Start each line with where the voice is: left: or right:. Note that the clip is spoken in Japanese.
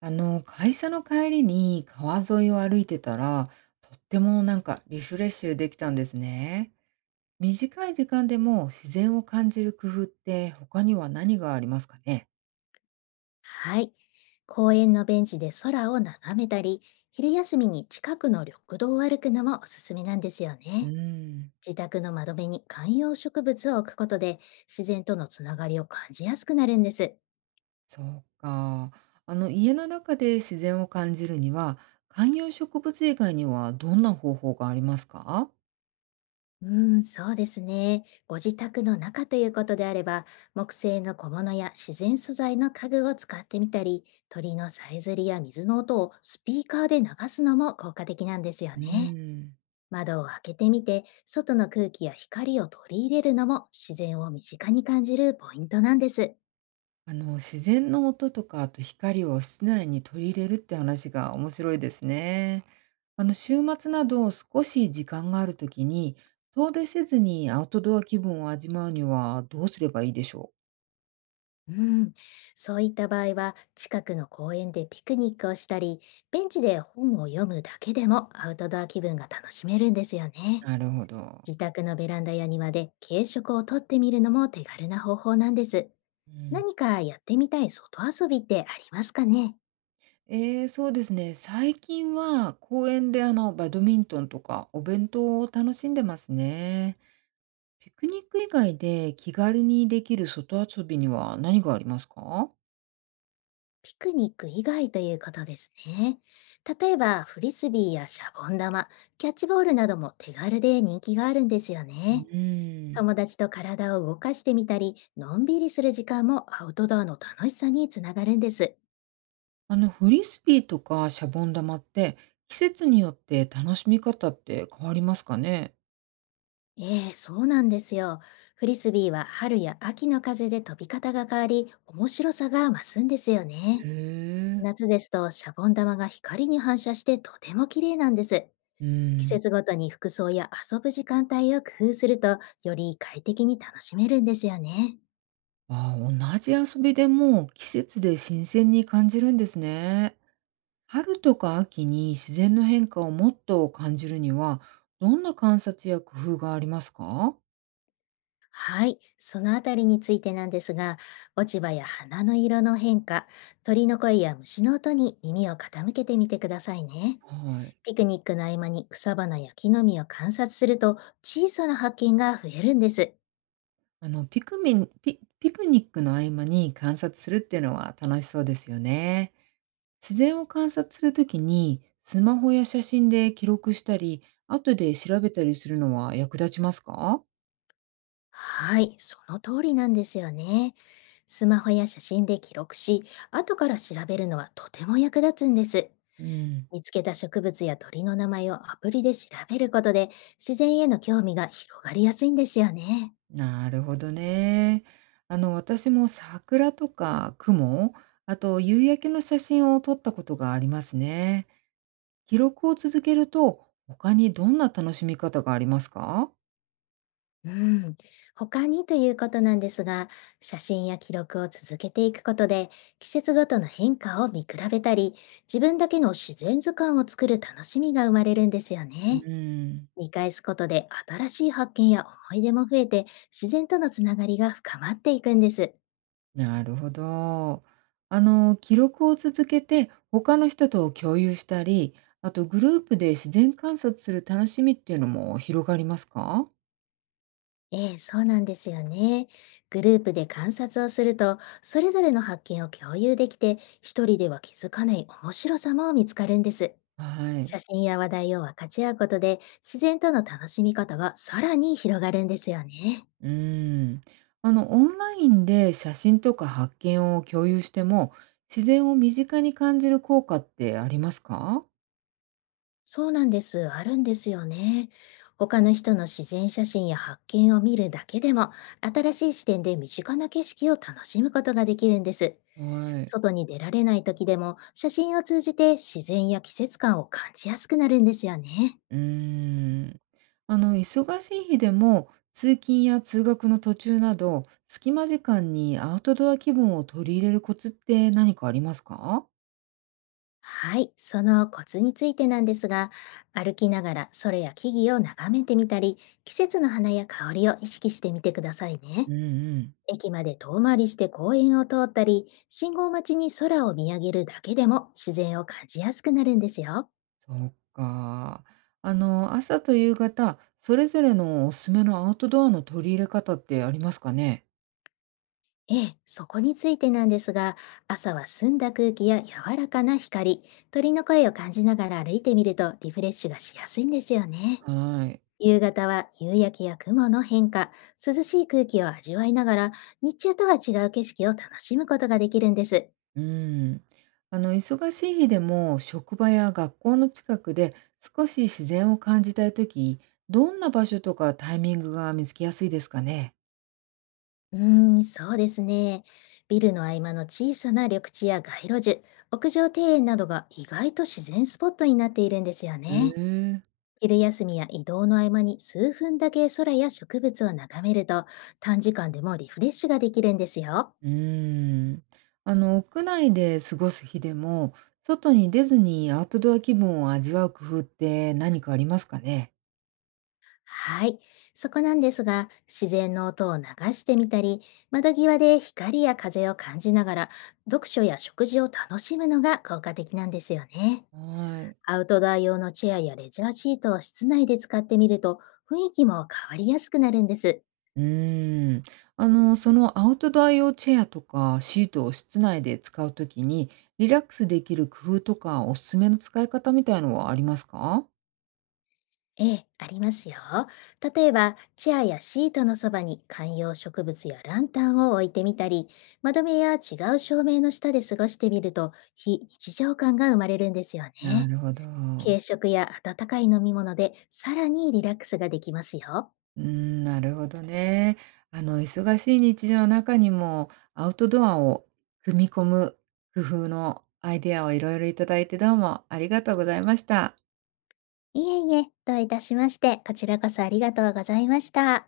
right: 会社の帰りに川沿いを歩いてたら、とってもリフレッシュできたんですね。短い時間でも自然を感じる工夫って他には何がありますかね。
left: はい。公園のベンチで空を眺めたり、昼休みに近くの緑道を歩くのもおすすめなんですよ
right: うー
left: ね。
right: ん、
left: 自宅の窓辺に観葉植物を置くことで、自然とのつながりを感じやすくなるんです。
right: そうか。家の中で自然を感じるには、観葉植物以外にはどんな方法がありますか。
left: そうですね。ご自宅の中ということであれば、木製の小物や自然素材の家具を使ってみたり、鳥のさえずりや水の音をスピーカーで流すのも効果的なんですよ
right: う
left: ね。
right: ーん。
left: 窓を開けてみて、外の空気や光を取り入れるのも自然を身近に感じるポイントなんです。
right: 自然の音とか、あと光を室内に取り入れるって話が面白いですね。週末など少し時間があるときに、遠出せずにアウトドア気分を味わうにはどうすればいいでしょう。
left: うん、そういった場合は、近くの公園でピクニックをしたり、ベンチで本を読むだけでもアウトドア気分が楽しめるんですよね。
right: なるほど。
left: 自宅のベランダや庭で軽食をとってみるのも手軽な方法なんです。
right: うん。
left: 何かやってみたい外遊びってありますかね？
right: そうですね。最近は公園でバドミントンとかお弁当を楽しんでますね。ピクニック以外で気軽にできる外遊びには何がありますか。
left: ピクニック以外ということですね。例えば、フリスビーやシャボン玉、キャッチボールなども手軽で人気があるんですよ
right: う
left: ね。
right: ーん。
left: 友達と体を動かしてみたり、のんびりする時間もアウトドアの楽しさにつながるんです。
right: あのフリスビーとかシャボン玉って季節によって楽しみ方って変わりますかね。
left: ええ、そうなんですよ。フリスビーは春や秋の風で飛び方が変わり、面白さが増すんですよ
right: へ
left: ね。
right: え。
left: 夏ですとシャボン玉が光に反射してとても綺麗なんです。
right: う
left: 季
right: ん。
left: 節ごとに服装や遊ぶ時間帯を工夫すると、より快適に楽しめるんですよね。
right: ああ、同じ遊びでも季節で新鮮に感じるんですね。春とか秋に自然の変化をもっと感じるには、どんな観察や工夫がありますか。
left: はい、そのあたりについてなんですが、落ち葉や花の色の変化、鳥の声や虫の音に耳を傾けてみてくださいね。
right: はい。
left: ピクニックの合間に草花や木の実を観察すると、小さな発見が増えるんです。
right: あの、ピクミン、ピ、ピクニックの合間に観察するっていうのは楽しそうですよね。自然を観察するときに、スマホや写真で記録したり、後で調べたりするのは役立ちますか。
left: はい、その通りなんですよね。スマホや写真で記録し、後から調べるのはとても役立つんです。
right: うん、
left: 見つけた植物や鳥の名前をアプリで調べることで、自然への興味が広がりやすいんですよね。
right: なるほどね。私も桜とか雲、あと夕焼けの写真を撮ったことがありますね。記録を続けると、他にどんな楽しみ方がありますか。
left: うん。他にということなんですが、写真や記録を続けていくことで、季節ごとの変化を見比べたり、自分だけの自然図鑑を作る楽しみが生まれるんですよ
right: う
left: ね。
right: ん。
left: 見返すことで新しい発見や思い出も増えて、自然とのつながりが深まっていくんです。
right: なるほど。記録を続けて他の人と共有したり、あとグループで自然観察する楽しみっていうのも広がりますか。
left: ええ、そうなんですよね。グループで観察をすると、それぞれの発見を共有できて、一人では気づかない面白さも見つかるんです。
right: はい。
left: 写真や話題を分かち合うことで、自然との楽しみ方がさらに広がるんですよね。
right: うん。オンラインで写真とか発見を共有しても、自然を身近に感じる効果ってありますか。
left: そうなんです。あるんですよね。他の人の自然写真や発見を見るだけでも、新しい視点で身近な景色を楽しむことができるんです。
right: はい。
left: 外に出られない時でも、写真を通じて自然や季節感を感じやすくなるんですよね。
right: うーん。忙しい日でも、通勤や通学の途中など、隙間時間にアウトドア気分を取り入れるコツって何かありますか。
left: はい、そのコツについてなんですが、歩きながら空や木々を眺めてみたり、季節の花や香りを意識してみてください
right: う
left: ね。
right: んうん。
left: 駅まで遠回りして公園を通ったり、信号待ちに空を見上げるだけでも自然を感じやすくなるんですよ。
right: そっか。朝と夕方、それぞれのおすすめのアウトドアの取り入れ方ってありますかね。
left: ええ、そこについてなんですが、朝は澄んだ空気や柔らかな光、鳥の声を感じながら歩いてみるとリフレッシュがしやすいんですよね。
right: はい。
left: 夕方は夕焼けや雲の変化、涼しい空気を味わいながら、日中とは違う景色を楽しむことができるんです。
right: うーん。忙しい日でも、職場や学校の近くで少し自然を感じたいとき、どんな場所とかタイミングが見つけやすいですかね？
left: うーそうですね。ビルの合間の小さな緑地や街路樹、屋上庭園などが意外と自然スポットになっているんですよ
right: へ
left: ね。
right: え。
left: 昼休みや移動の合間に数分だけ空や植物を眺めると、短時間でもリフレッシュができるんですよ。
right: うーん。屋内で過ごす日でも、外に出ずにアウトドア気分を味わう工夫って何かありますかね？
left: はい。そこなんですが、自然の音を流してみたり、窓際で光や風を感じながら、読書や食事を楽しむのが効果的なんですよね。
right: はい。
left: アウトドア用のチェアやレジャーシートを室内で使ってみると、雰囲気も変わりやすくなるんです。
right: うーん。そのアウトドア用チェアとかシートを室内で使うときに、リラックスできる工夫とかおすすめの使い方みたいのはありますか？
left: ええ、ありますよ。例えば、チェアやシートのそばに観葉植物やランタンを置いてみたり、窓辺や違う照明の下で過ごしてみると、非日常感が生まれるんですよ
right: な
left: ね。
right: るほど。
left: 軽食や温かい飲み物で、さらにリラックスができますよ。
right: うーん、なるほどね。忙しい日常の中にも、アウトドアを組み込む工夫のアイデアをいろいろいただいて、どうもありがとうございました。
left: いえいえ、どういたしまして、こちらこそありがとうございました。